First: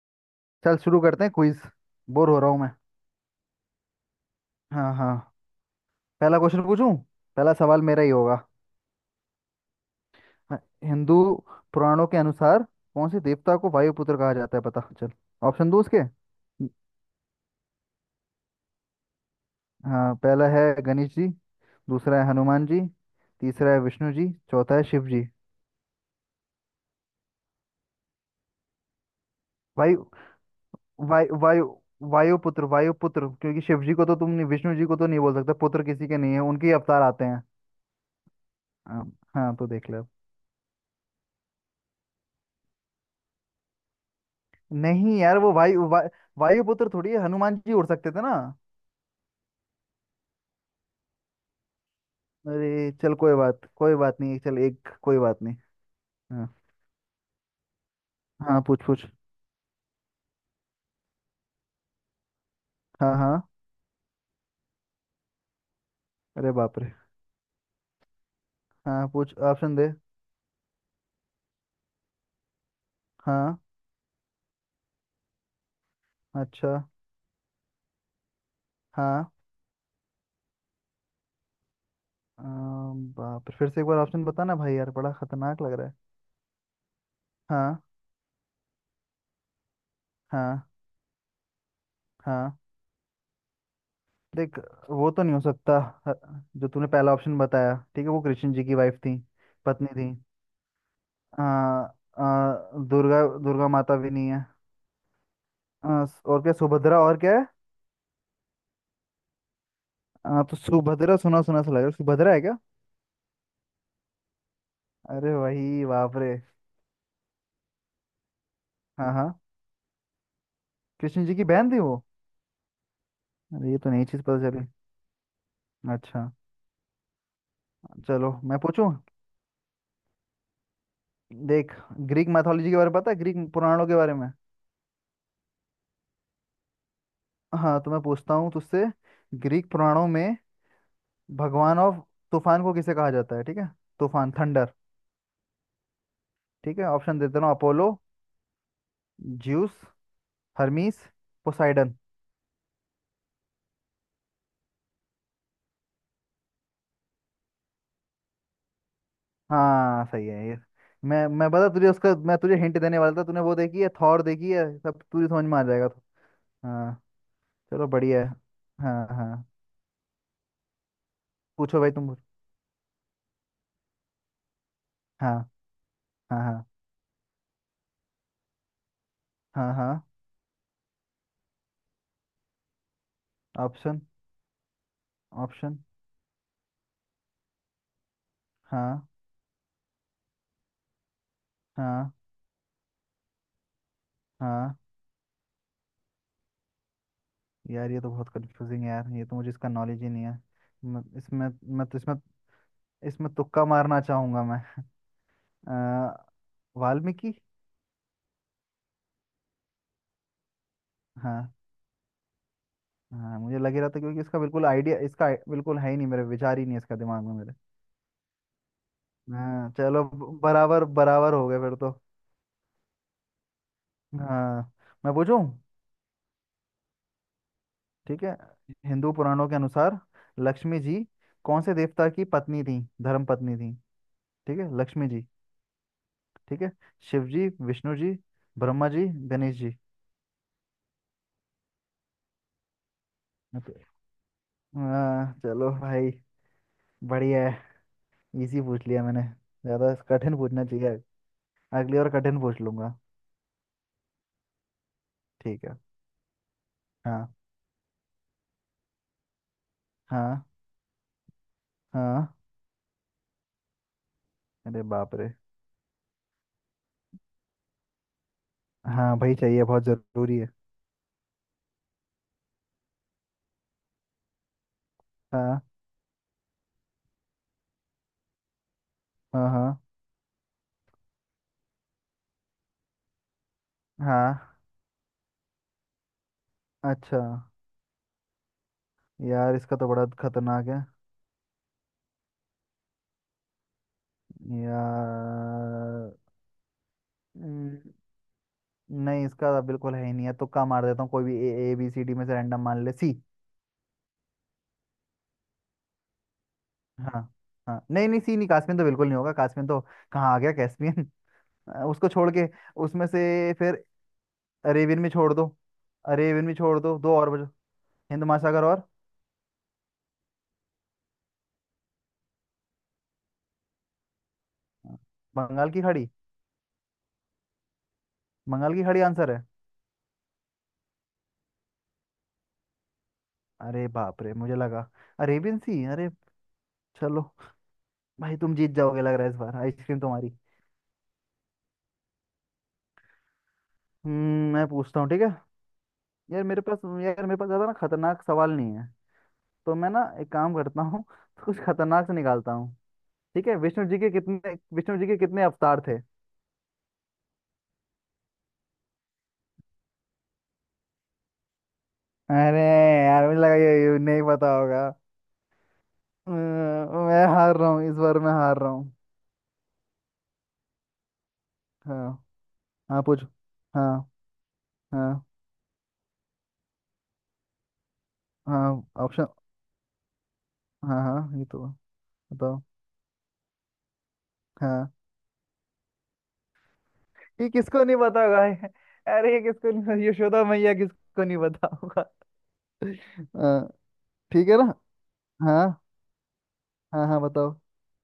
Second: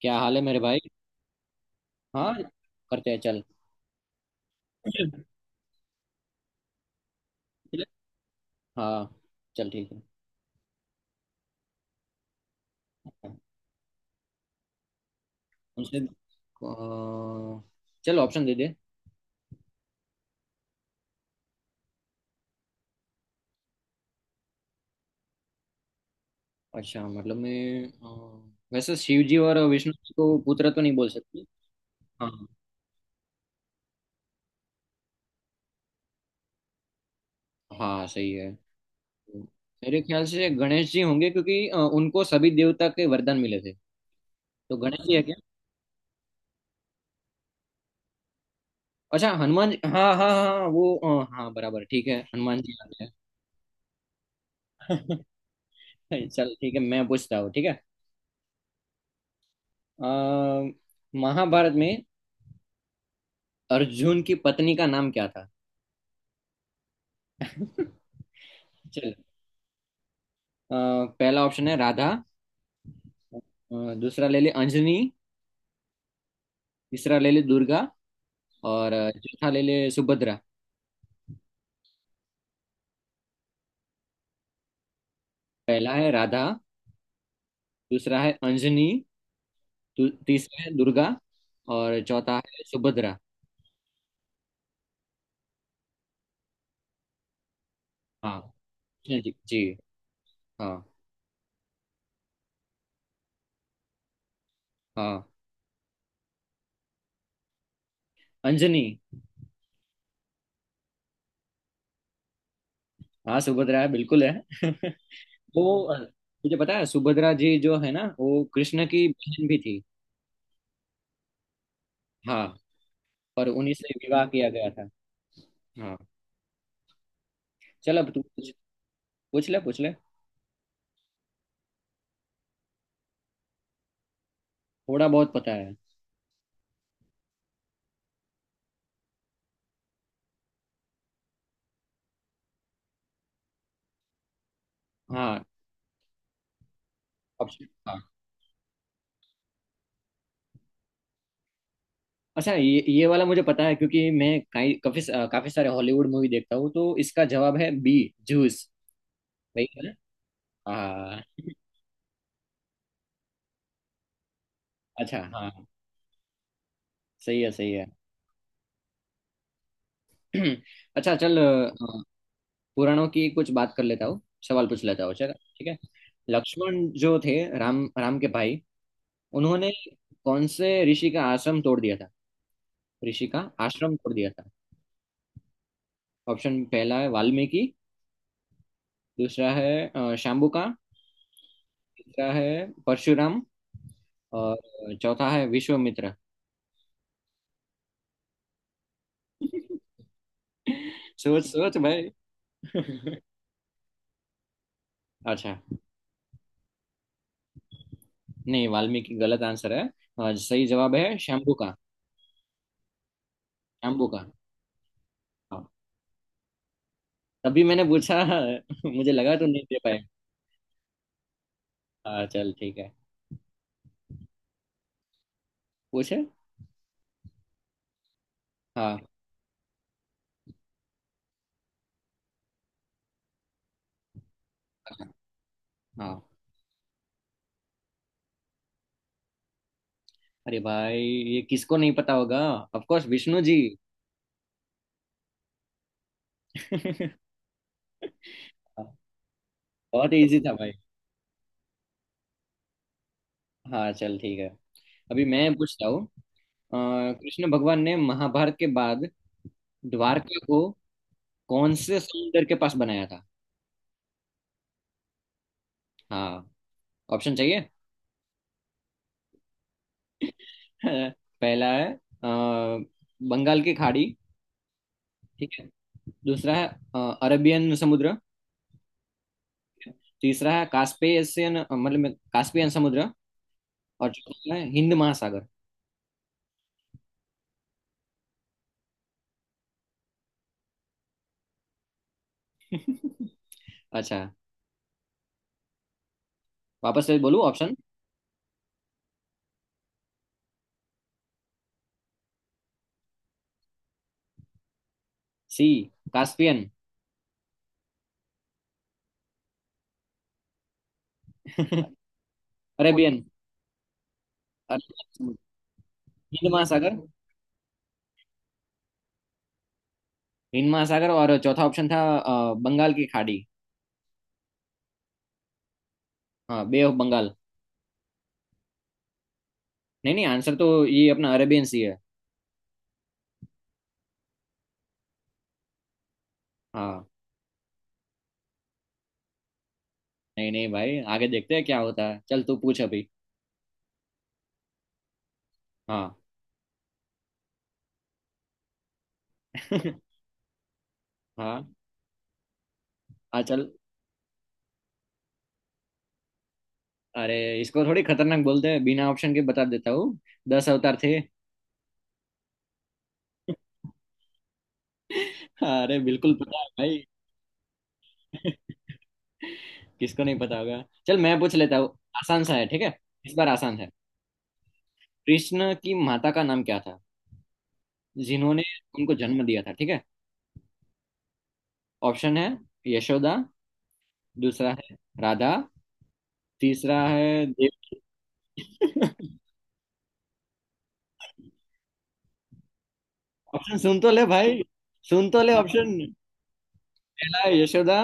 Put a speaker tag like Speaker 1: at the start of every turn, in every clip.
Speaker 1: क्या हाल है मेरे
Speaker 2: चल
Speaker 1: भाई।
Speaker 2: शुरू करते हैं क्विज। बोर
Speaker 1: हाँ।
Speaker 2: हो रहा हूँ मैं।
Speaker 1: करते हैं, चल।
Speaker 2: हाँ, हाँ। पहला क्वेश्चन पूछूं? पहला सवाल मेरा ही होगा।
Speaker 1: हाँ, चल ठीक है।
Speaker 2: हाँ, हिंदू पुराणों के अनुसार कौन से देवता को वायुपुत्र कहा जाता है? पता चल, ऑप्शन दो उसके।
Speaker 1: उनसे चल, ऑप्शन दे दे।
Speaker 2: हाँ, पहला है गणेश जी। दूसरा है हनुमान जी। तीसरा है विष्णु जी, चौथा है शिव जी।
Speaker 1: अच्छा, मतलब मैं वैसे शिव जी और विष्णु
Speaker 2: वायु
Speaker 1: जी को पुत्र तो नहीं बोल
Speaker 2: वायु
Speaker 1: सकती।
Speaker 2: वायु
Speaker 1: हाँ।
Speaker 2: वायुपुत्र वायुपुत्र, क्योंकि शिव जी को तो तुम नहीं, विष्णु जी को तो नहीं बोल सकते, पुत्र किसी के नहीं है, उनके ही अवतार आते हैं।
Speaker 1: हाँ, सही है।
Speaker 2: हाँ। हाँ, तो देख ले।
Speaker 1: मेरे ख्याल से गणेश जी होंगे, क्योंकि उनको सभी देवता के वरदान मिले थे। तो गणेश जी
Speaker 2: नहीं
Speaker 1: है क्या?
Speaker 2: यार, वो वायुपुत्र थोड़ी है, हनुमान जी उड़ सकते थे ना।
Speaker 1: अच्छा, हनुमान जी। हाँ हाँ हाँ हाँ, वो हाँ, बराबर ठीक है, हनुमान जी
Speaker 2: अरे
Speaker 1: आ
Speaker 2: चल, कोई बात नहीं। चल, एक कोई बात
Speaker 1: गए।
Speaker 2: नहीं।
Speaker 1: चल
Speaker 2: हाँ,
Speaker 1: ठीक है, मैं पूछता हूँ, ठीक है।
Speaker 2: हाँ, पूछ पूछ।
Speaker 1: अ, महाभारत में
Speaker 2: हाँ, हाँ।
Speaker 1: अर्जुन की पत्नी का नाम क्या था?
Speaker 2: अरे बाप रे। हाँ,
Speaker 1: चल।
Speaker 2: पूछ, ऑप्शन दे।
Speaker 1: अ, पहला ऑप्शन है राधा।
Speaker 2: हाँ।
Speaker 1: दूसरा ले ले, अंजनी।
Speaker 2: अच्छा।
Speaker 1: तीसरा ले ले, दुर्गा। और
Speaker 2: हाँ,
Speaker 1: चौथा ले ले, सुभद्रा।
Speaker 2: बाप रे, फिर से एक बार ऑप्शन बताना भाई, यार बड़ा खतरनाक लग रहा
Speaker 1: पहला
Speaker 2: है।
Speaker 1: है राधा।
Speaker 2: हाँ।
Speaker 1: दूसरा है अंजनी। तीसरा
Speaker 2: हाँ।
Speaker 1: है दुर्गा। और चौथा
Speaker 2: हाँ।
Speaker 1: है सुभद्रा।
Speaker 2: देख, वो तो नहीं हो सकता। ह- जो तूने पहला ऑप्शन बताया, ठीक है, वो
Speaker 1: हाँ,
Speaker 2: कृष्ण जी की वाइफ थी।
Speaker 1: जी जी जी।
Speaker 2: पत्नी थी।
Speaker 1: हाँ
Speaker 2: आ, आ, दुर्गा दुर्गा माता भी नहीं है।
Speaker 1: हाँ,
Speaker 2: और क्या? सुभद्रा और क्या है?
Speaker 1: अंजनी।
Speaker 2: तो सुभद्रा सुना सुना सा लग रहा है, सुभद्रा है क्या?
Speaker 1: हाँ, सुभद्रा है, बिल्कुल है।
Speaker 2: अरे
Speaker 1: वो
Speaker 2: वही, बाप रे।
Speaker 1: मुझे पता है, सुभद्रा जी जो है ना, वो कृष्ण की
Speaker 2: हाँ, हाँ।
Speaker 1: बहन भी थी।
Speaker 2: कृष्ण जी की बहन थी वो।
Speaker 1: हाँ। और
Speaker 2: अरे
Speaker 1: उन्हीं
Speaker 2: ये तो
Speaker 1: से
Speaker 2: नई चीज
Speaker 1: विवाह
Speaker 2: पता
Speaker 1: किया
Speaker 2: चली।
Speaker 1: गया था। हाँ,
Speaker 2: अच्छा।
Speaker 1: चल, अब तू
Speaker 2: चलो,
Speaker 1: पूछ।
Speaker 2: मैं पूछूं।
Speaker 1: पूछ ले, पूछ ले।
Speaker 2: देख, ग्रीक मैथोलॉजी के बारे में पता है? ग्रीक पुराणों के बारे में।
Speaker 1: थोड़ा बहुत पता है।
Speaker 2: हाँ, तो मैं पूछता हूँ तुझसे। ग्रीक पुराणों में भगवान ऑफ तूफान को किसे कहा जाता है, ठीक है? तूफान, थंडर।
Speaker 1: हाँ,
Speaker 2: ठीक है, ऑप्शन देता हूँ।
Speaker 1: ऑप्शन,
Speaker 2: अपोलो,
Speaker 1: हाँ।
Speaker 2: Zeus, Hermes, Poseidon.
Speaker 1: अच्छा, ये वाला मुझे पता है, क्योंकि मैं काफी काफी सारे हॉलीवुड मूवी देखता हूँ, तो इसका जवाब है बी। जूस। वही है ना?
Speaker 2: हाँ, सही है ये।
Speaker 1: हाँ।
Speaker 2: मैं बता तुझे उसका, मैं तुझे हिंट देने वाला था, तूने वो देखी है, थॉर देखी है, सब
Speaker 1: अच्छा,
Speaker 2: तुझे समझ
Speaker 1: हाँ।
Speaker 2: में आ जाएगा तो। हाँ।
Speaker 1: सही है, सही है।
Speaker 2: चलो, बढ़िया है। हाँ, हाँ।
Speaker 1: अच्छा, चल।
Speaker 2: पूछो भाई, तुम पूछो।
Speaker 1: पुराणों की कुछ बात कर लेता हूँ। सवाल पूछ लेता हूँ, चल।
Speaker 2: हाँ,
Speaker 1: ठीक है।
Speaker 2: हाँ, हाँ,
Speaker 1: लक्ष्मण जो थे, राम राम के भाई, उन्होंने
Speaker 2: हाँ, हाँ।
Speaker 1: कौन से ऋषि का आश्रम तोड़ दिया था? ऋषि का आश्रम
Speaker 2: ऑप्शन,
Speaker 1: तोड़ दिया था।
Speaker 2: ऑप्शन।
Speaker 1: ऑप्शन। पहला है वाल्मीकि।
Speaker 2: हाँ,
Speaker 1: दूसरा है शाम्बुका।
Speaker 2: हाँ,
Speaker 1: तीसरा है परशुराम।
Speaker 2: हाँ।
Speaker 1: और चौथा है विश्वामित्र।
Speaker 2: यार ये तो बहुत कंफ्यूजिंग है यार, ये तो मुझे इसका नॉलेज ही नहीं है। मैं
Speaker 1: सोच
Speaker 2: इसमें
Speaker 1: सोच
Speaker 2: मैं तो
Speaker 1: भाई।
Speaker 2: इसमें इसमें तुक्का मारना चाहूंगा मैं।
Speaker 1: अच्छा।
Speaker 2: अ, वाल्मीकि।
Speaker 1: नहीं, वाल्मीकि गलत आंसर है। और सही जवाब है
Speaker 2: हाँ,
Speaker 1: शंभू का।
Speaker 2: हाँ, मुझे लग ही रहा था,
Speaker 1: शंभू
Speaker 2: क्योंकि
Speaker 1: का।
Speaker 2: इसका बिल्कुल आइडिया, इसका
Speaker 1: हाँ,
Speaker 2: बिल्कुल है ही नहीं, मेरे विचार ही नहीं है इसका, दिमाग में मेरे।
Speaker 1: तभी मैंने पूछा। मुझे लगा तो नहीं
Speaker 2: हाँ,
Speaker 1: दे पाए।
Speaker 2: चलो, बराबर बराबर हो गए फिर तो।
Speaker 1: हाँ, चल ठीक है।
Speaker 2: हाँ, मैं पूछूं,
Speaker 1: पूछे।
Speaker 2: ठीक है।
Speaker 1: हाँ
Speaker 2: हिंदू पुराणों के अनुसार लक्ष्मी जी कौन से देवता की पत्नी थी, धर्म पत्नी थी? ठीक है, लक्ष्मी जी,
Speaker 1: हाँ।
Speaker 2: ठीक है। शिव जी, विष्णु जी, ब्रह्मा जी, गणेश जी।
Speaker 1: अरे भाई, ये किसको नहीं पता होगा? Of course Vishnu ji.
Speaker 2: Okay. हाँ, चलो भाई।
Speaker 1: हाँ,
Speaker 2: बढ़िया है, इजी पूछ लिया मैंने, ज्यादा
Speaker 1: बहुत
Speaker 2: कठिन
Speaker 1: इजी था
Speaker 2: पूछना
Speaker 1: भाई।
Speaker 2: चाहिए, अगली बार कठिन पूछ लूंगा।
Speaker 1: हाँ, चल ठीक है, अभी मैं
Speaker 2: ठीक है।
Speaker 1: पूछता हूँ। अ,
Speaker 2: हाँ।
Speaker 1: कृष्ण भगवान ने महाभारत के बाद द्वारका
Speaker 2: हाँ।
Speaker 1: को कौन से
Speaker 2: हाँ।
Speaker 1: समुंदर के पास बनाया था?
Speaker 2: अरे बाप रे।
Speaker 1: हाँ, ऑप्शन चाहिए।
Speaker 2: हाँ भाई, चाहिए, बहुत जरूरी है।
Speaker 1: पहला है बंगाल की खाड़ी, ठीक
Speaker 2: हाँ,
Speaker 1: है। दूसरा है अरबियन समुद्र।
Speaker 2: हाँ। हाँ,
Speaker 1: तीसरा है कास्पियन, मतलब कास्पियन समुद्र। और चौथा
Speaker 2: हाँ।
Speaker 1: है हिंद महासागर।
Speaker 2: अच्छा। यार इसका तो बड़ा खतरनाक है
Speaker 1: अच्छा।
Speaker 2: यार।
Speaker 1: वापस से बोलूं ऑप्शन?
Speaker 2: हम्म, नहीं, इसका तो बिल्कुल है ही नहीं है, तुक्का मार देता हूँ कोई भी, A A B C D में से, रैंडम, मान ले सी।
Speaker 1: C, Caspian.
Speaker 2: हाँ, हाँ, नहीं, नहीं, सी नहीं, कास्मियन तो बिल्कुल नहीं होगा, कास्मियन तो कहाँ आ गया कैस्पियन। उसको छोड़ के, उसमें
Speaker 1: अरेबियन,
Speaker 2: से फिर अरेबियन
Speaker 1: अरबियन
Speaker 2: भी छोड़
Speaker 1: समुद्र,
Speaker 2: दो, अरेबियन
Speaker 1: हिंद
Speaker 2: भी छोड़
Speaker 1: महासागर।
Speaker 2: दो, दो और बचो। हिंद महासागर और
Speaker 1: और चौथा ऑप्शन था बंगाल की खाड़ी।
Speaker 2: बंगाल की खाड़ी।
Speaker 1: हाँ, बे ऑफ बंगाल।
Speaker 2: बंगाल की खाड़ी आंसर है।
Speaker 1: नहीं नहीं, आंसर तो ये अपना अरेबियन सी है।
Speaker 2: अरे बाप रे, मुझे लगा अरेबियन सी। अरे,
Speaker 1: हाँ,
Speaker 2: चलो, भाई तुम जीत जाओगे लग रहा है इस बार, आइसक्रीम तुम्हारी।
Speaker 1: नहीं नहीं भाई, आगे देखते हैं क्या होता है। चल, तू पूछ अभी।
Speaker 2: मैं पूछता हूँ, ठीक है।
Speaker 1: हाँ।
Speaker 2: यार मेरे पास ज़्यादा ना खतरनाक सवाल नहीं है। तो मैं ना एक काम करता हूँ, तो कुछ
Speaker 1: हाँ
Speaker 2: खतरनाक से निकालता हूँ।
Speaker 1: हाँ,
Speaker 2: ठीक है,
Speaker 1: चल।
Speaker 2: विष्णु जी के कितने अवतार थे?
Speaker 1: अरे, इसको थोड़ी खतरनाक बोलते हैं? बिना ऑप्शन के बता देता हूँ, 10 अवतार थे।
Speaker 2: अरे, यार मुझे लगा ये नहीं पता होगा।
Speaker 1: अरे, बिल्कुल पता है भाई।
Speaker 2: मैं हार रहा हूँ, इस बार मैं हार रहा हूँ।
Speaker 1: किसको नहीं पता होगा? चल, मैं पूछ लेता हूँ।
Speaker 2: हाँ,
Speaker 1: आसान सा है, ठीक है।
Speaker 2: हाँ, पूछो।
Speaker 1: इस बार आसान है।
Speaker 2: हाँ, हाँ,
Speaker 1: कृष्ण की माता का नाम क्या था, जिन्होंने
Speaker 2: हाँ।
Speaker 1: उनको
Speaker 2: ऑप्शन।
Speaker 1: जन्म दिया था, ठीक है?
Speaker 2: हाँ, हाँ, ये तो
Speaker 1: ऑप्शन है,
Speaker 2: बताओ।
Speaker 1: यशोदा। दूसरा
Speaker 2: हाँ,
Speaker 1: है राधा। तीसरा है
Speaker 2: ये
Speaker 1: देव।
Speaker 2: किसको नहीं पता होगा। अरे, ये किसको नहीं, यशोदा मैया किसको नहीं पता होगा? अ,
Speaker 1: ऑप्शन सुन तो ले
Speaker 2: ठीक
Speaker 1: भाई।
Speaker 2: है ना।
Speaker 1: सुन तो ले
Speaker 2: हाँ,
Speaker 1: ऑप्शन।
Speaker 2: हाँ, हाँ,
Speaker 1: पहला
Speaker 2: बताओ।
Speaker 1: है यशोदा।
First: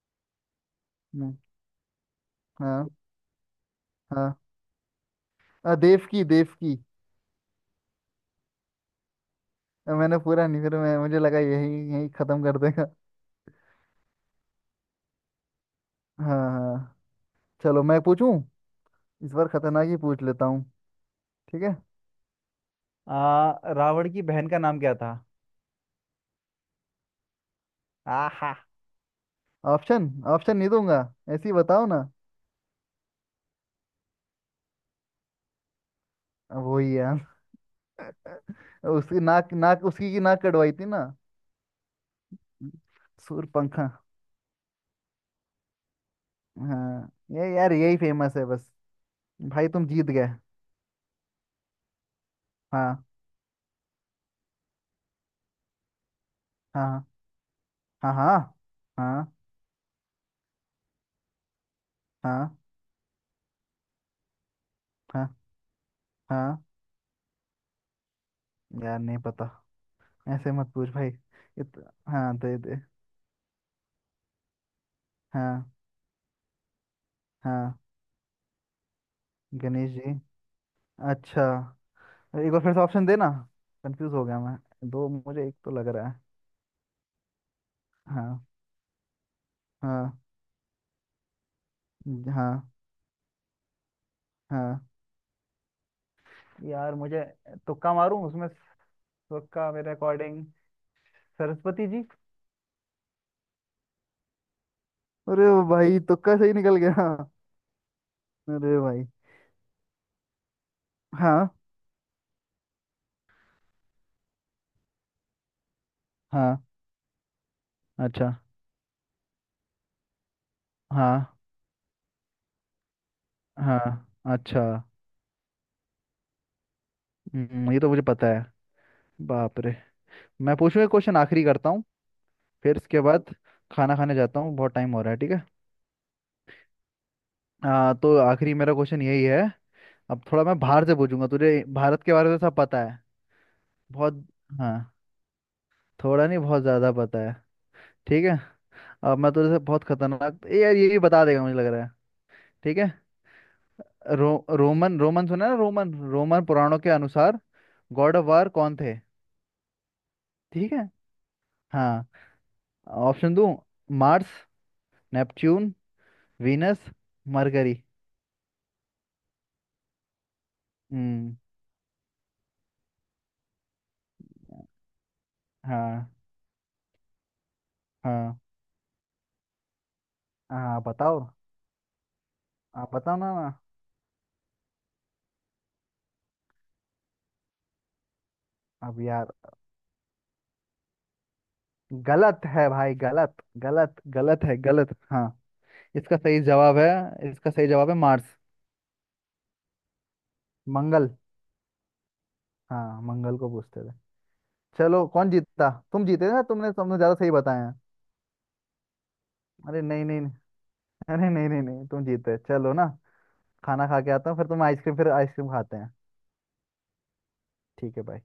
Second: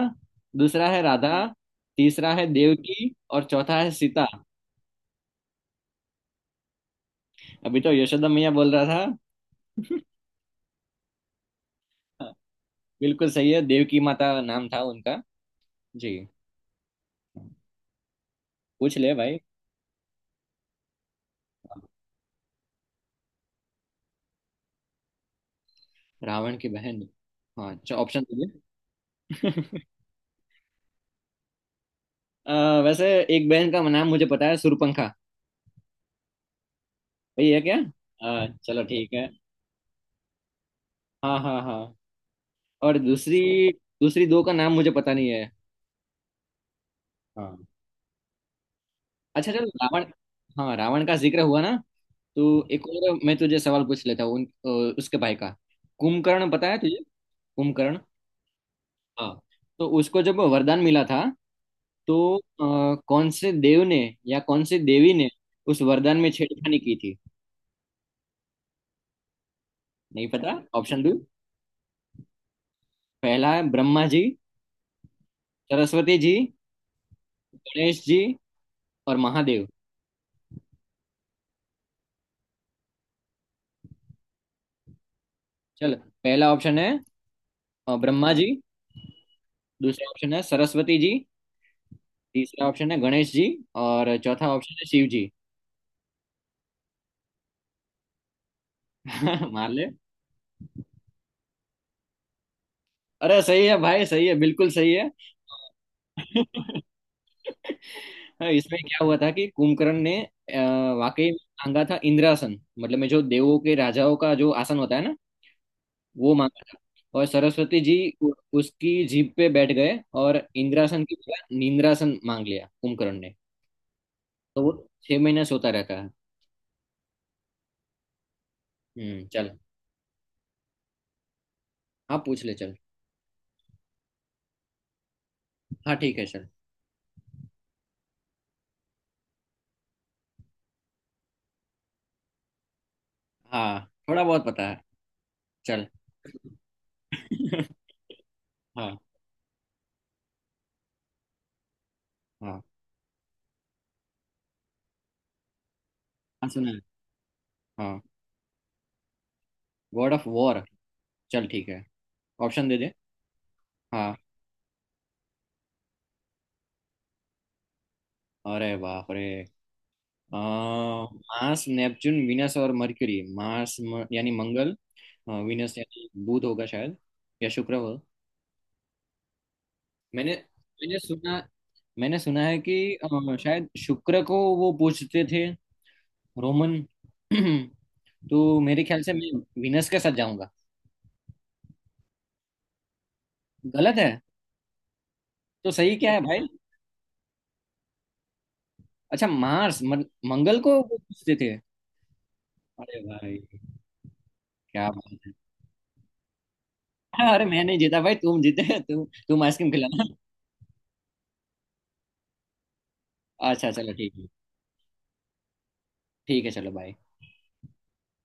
Speaker 1: दूसरा है
Speaker 2: हम्म,
Speaker 1: राधा। तीसरा है
Speaker 2: हाँ,
Speaker 1: देवकी। और चौथा है सीता।
Speaker 2: हाँ। देव की।
Speaker 1: अभी तो यशोदा मैया बोल रहा था।
Speaker 2: मैंने पूरा नहीं, फिर मैं मुझे लगा यही यही
Speaker 1: हाँ,
Speaker 2: खत्म कर देगा।
Speaker 1: बिल्कुल सही है, देवकी माता नाम था उनका। जी।
Speaker 2: हाँ, हाँ। चलो, मैं पूछूं।
Speaker 1: पूछ ले
Speaker 2: इस
Speaker 1: भाई।
Speaker 2: बार खतरनाक ही पूछ लेता हूँ, ठीक है। आ, रावण की बहन का नाम क्या था?
Speaker 1: रावण की बहन। हाँ, अच्छा, ऑप्शन
Speaker 2: आहा।
Speaker 1: दीजिए।
Speaker 2: ऑप्शन? ऑप्शन नहीं दूंगा, ऐसे ही बताओ ना।
Speaker 1: वैसे एक बहन का नाम मुझे पता है, सूर्यपंखा।
Speaker 2: वही है।
Speaker 1: वही है क्या? चलो, ठीक
Speaker 2: उसकी
Speaker 1: है।
Speaker 2: नाक नाक उसकी की नाक कटवाई थी ना।
Speaker 1: हाँ हाँ हाँ। और दूसरी।
Speaker 2: सूरपंखा।
Speaker 1: दो का नाम मुझे पता नहीं है।
Speaker 2: हाँ, ये
Speaker 1: हाँ,
Speaker 2: यार यही फेमस है बस।
Speaker 1: अच्छा, चलो।
Speaker 2: भाई, तुम
Speaker 1: रावण।
Speaker 2: जीत गए।
Speaker 1: हाँ, रावण का जिक्र हुआ ना, तो एक
Speaker 2: हाँ,
Speaker 1: और मैं तुझे सवाल पूछ लेता हूँ। उसके भाई का, कुंभकर्ण पता है तुझे?
Speaker 2: हाँ,
Speaker 1: कुंभकर्ण।
Speaker 2: हाँ, हाँ, हाँ,
Speaker 1: हाँ। तो उसको जब वरदान मिला था, तो
Speaker 2: हाँ,
Speaker 1: कौन से देव ने या कौन से देवी ने
Speaker 2: हाँ,
Speaker 1: उस वरदान में
Speaker 2: हाँ।
Speaker 1: छेड़खानी की थी?
Speaker 2: यार, नहीं पता।
Speaker 1: नहीं
Speaker 2: ऐसे
Speaker 1: पता।
Speaker 2: मत पूछ
Speaker 1: ऑप्शन
Speaker 2: भाई।
Speaker 1: दो।
Speaker 2: इत... हाँ, दे दे।
Speaker 1: पहला है ब्रह्मा जी,
Speaker 2: हाँ,
Speaker 1: सरस्वती जी,
Speaker 2: हाँ।
Speaker 1: गणेश जी, और महादेव।
Speaker 2: गणेश जी। अच्छा, एक बार फिर से ऑप्शन देना, कंफ्यूज हो गया मैं, दो मुझे, एक तो लग
Speaker 1: चल।
Speaker 2: रहा है।
Speaker 1: पहला ऑप्शन है ब्रह्मा
Speaker 2: हाँ,
Speaker 1: जी। दूसरा
Speaker 2: हाँ।
Speaker 1: ऑप्शन है सरस्वती जी।
Speaker 2: हाँ।
Speaker 1: तीसरा ऑप्शन है गणेश जी। और चौथा ऑप्शन
Speaker 2: हाँ,
Speaker 1: है शिव जी।
Speaker 2: यार मुझे, तुक्का मारूं उसमें,
Speaker 1: मार
Speaker 2: तुक्का
Speaker 1: ले।
Speaker 2: मेरे अकॉर्डिंग, सरस्वती जी।
Speaker 1: अरे, सही है भाई, सही है, बिल्कुल सही है।
Speaker 2: अरे, भाई तुक्का सही निकल गया।
Speaker 1: हाँ,
Speaker 2: अरे
Speaker 1: इसमें क्या
Speaker 2: भाई।
Speaker 1: हुआ था कि कुंभकर्ण ने वाकई में
Speaker 2: हाँ।
Speaker 1: मांगा था इंद्रासन, मतलब में जो देवों के राजाओं का जो आसन होता है ना, वो
Speaker 2: हाँ।
Speaker 1: मांगा था। और सरस्वती जी
Speaker 2: अच्छा।
Speaker 1: उ- उसकी जीभ पे बैठ गए और इंद्रासन की
Speaker 2: हाँ,
Speaker 1: जगह नींद्रासन मांग लिया कुंभकर्ण ने।
Speaker 2: हाँ। अच्छा।
Speaker 1: तो वो 6 महीने सोता रहता है।
Speaker 2: ये तो मुझे पता है।
Speaker 1: हम्म, चल।
Speaker 2: बाप रे। मैं पूछूं, एक क्वेश्चन आखिरी करता हूँ,
Speaker 1: हाँ, पूछ ले चल।
Speaker 2: फिर इसके बाद खाना खाने जाता हूँ, बहुत टाइम हो रहा है, ठीक है।
Speaker 1: हाँ, ठीक है चल।
Speaker 2: तो आखिरी मेरा क्वेश्चन यही है। अब थोड़ा मैं बाहर से पूछूंगा तुझे, भारत के बारे में सब पता है?
Speaker 1: हाँ, थोड़ा
Speaker 2: बहुत।
Speaker 1: बहुत पता
Speaker 2: हाँ,
Speaker 1: है। चल।
Speaker 2: थोड़ा नहीं, बहुत ज़्यादा पता है। ठीक है।
Speaker 1: हाँ
Speaker 2: अब मैं तुझे बहुत खतरनाक, ये यार ये भी बता देगा मुझे लग रहा है।
Speaker 1: हाँ
Speaker 2: ठीक है। रोमन रोमन सुना है ना, रोमन रोमन
Speaker 1: हाँ, सुना है।
Speaker 2: पुराणों के अनुसार
Speaker 1: हाँ।
Speaker 2: गॉड ऑफ वार कौन थे?
Speaker 1: God of war.
Speaker 2: ठीक है।
Speaker 1: चल ठीक है,
Speaker 2: हाँ,
Speaker 1: ऑप्शन दे दे।
Speaker 2: ऑप्शन दूं?
Speaker 1: हाँ।
Speaker 2: Mars, Neptune, Venus, Mercury.
Speaker 1: अरे बाप रे।
Speaker 2: हम्म।
Speaker 1: मार्स, नेपच्यून, वीनस और मर्क्यूरी। मार्स, यानी मंगल। वीनस यानी
Speaker 2: हाँ,
Speaker 1: बुध होगा शायद, या शुक्र हो।
Speaker 2: हाँ,
Speaker 1: मैंने
Speaker 2: हाँ,
Speaker 1: मैंने
Speaker 2: बताओ।
Speaker 1: सुना मैंने सुना है कि
Speaker 2: आप बताओ ना, ना।
Speaker 1: शायद शुक्र को वो पूछते थे, रोमन। तो मेरे
Speaker 2: अब
Speaker 1: ख्याल से
Speaker 2: यार,
Speaker 1: मैं वीनस के साथ जाऊंगा।
Speaker 2: गलत है भाई, गलत, गलत,
Speaker 1: गलत है।
Speaker 2: गलत है, गलत। हाँ,
Speaker 1: तो सही क्या
Speaker 2: इसका
Speaker 1: है
Speaker 2: सही
Speaker 1: भाई?
Speaker 2: जवाब है, मार्स।
Speaker 1: अच्छा, मार्स। मंगल को वो
Speaker 2: मंगल।
Speaker 1: पूछते थे। अरे
Speaker 2: हाँ, मंगल
Speaker 1: भाई,
Speaker 2: को पूछते थे।
Speaker 1: क्या
Speaker 2: चलो, कौन
Speaker 1: बात
Speaker 2: जीतता, तुम जीते ना, तुमने तुमने ज्यादा
Speaker 1: है।
Speaker 2: सही
Speaker 1: अरे, मैं
Speaker 2: बताया
Speaker 1: नहीं
Speaker 2: है।
Speaker 1: जीता भाई, तुम जीते। तुम आइसक्रीम
Speaker 2: अरे,
Speaker 1: खिला।
Speaker 2: नहीं, नहीं, नहीं। अरे, नहीं, नहीं, नहीं, तुम जीते चलो ना।
Speaker 1: अच्छा,
Speaker 2: खाना
Speaker 1: चलो
Speaker 2: खा के
Speaker 1: ठीक है।
Speaker 2: आता हूँ, फिर तुम आइसक्रीम फिर आइसक्रीम खाते हैं।
Speaker 1: ठीक है, चलो, बाय।
Speaker 2: ठीक है भाई।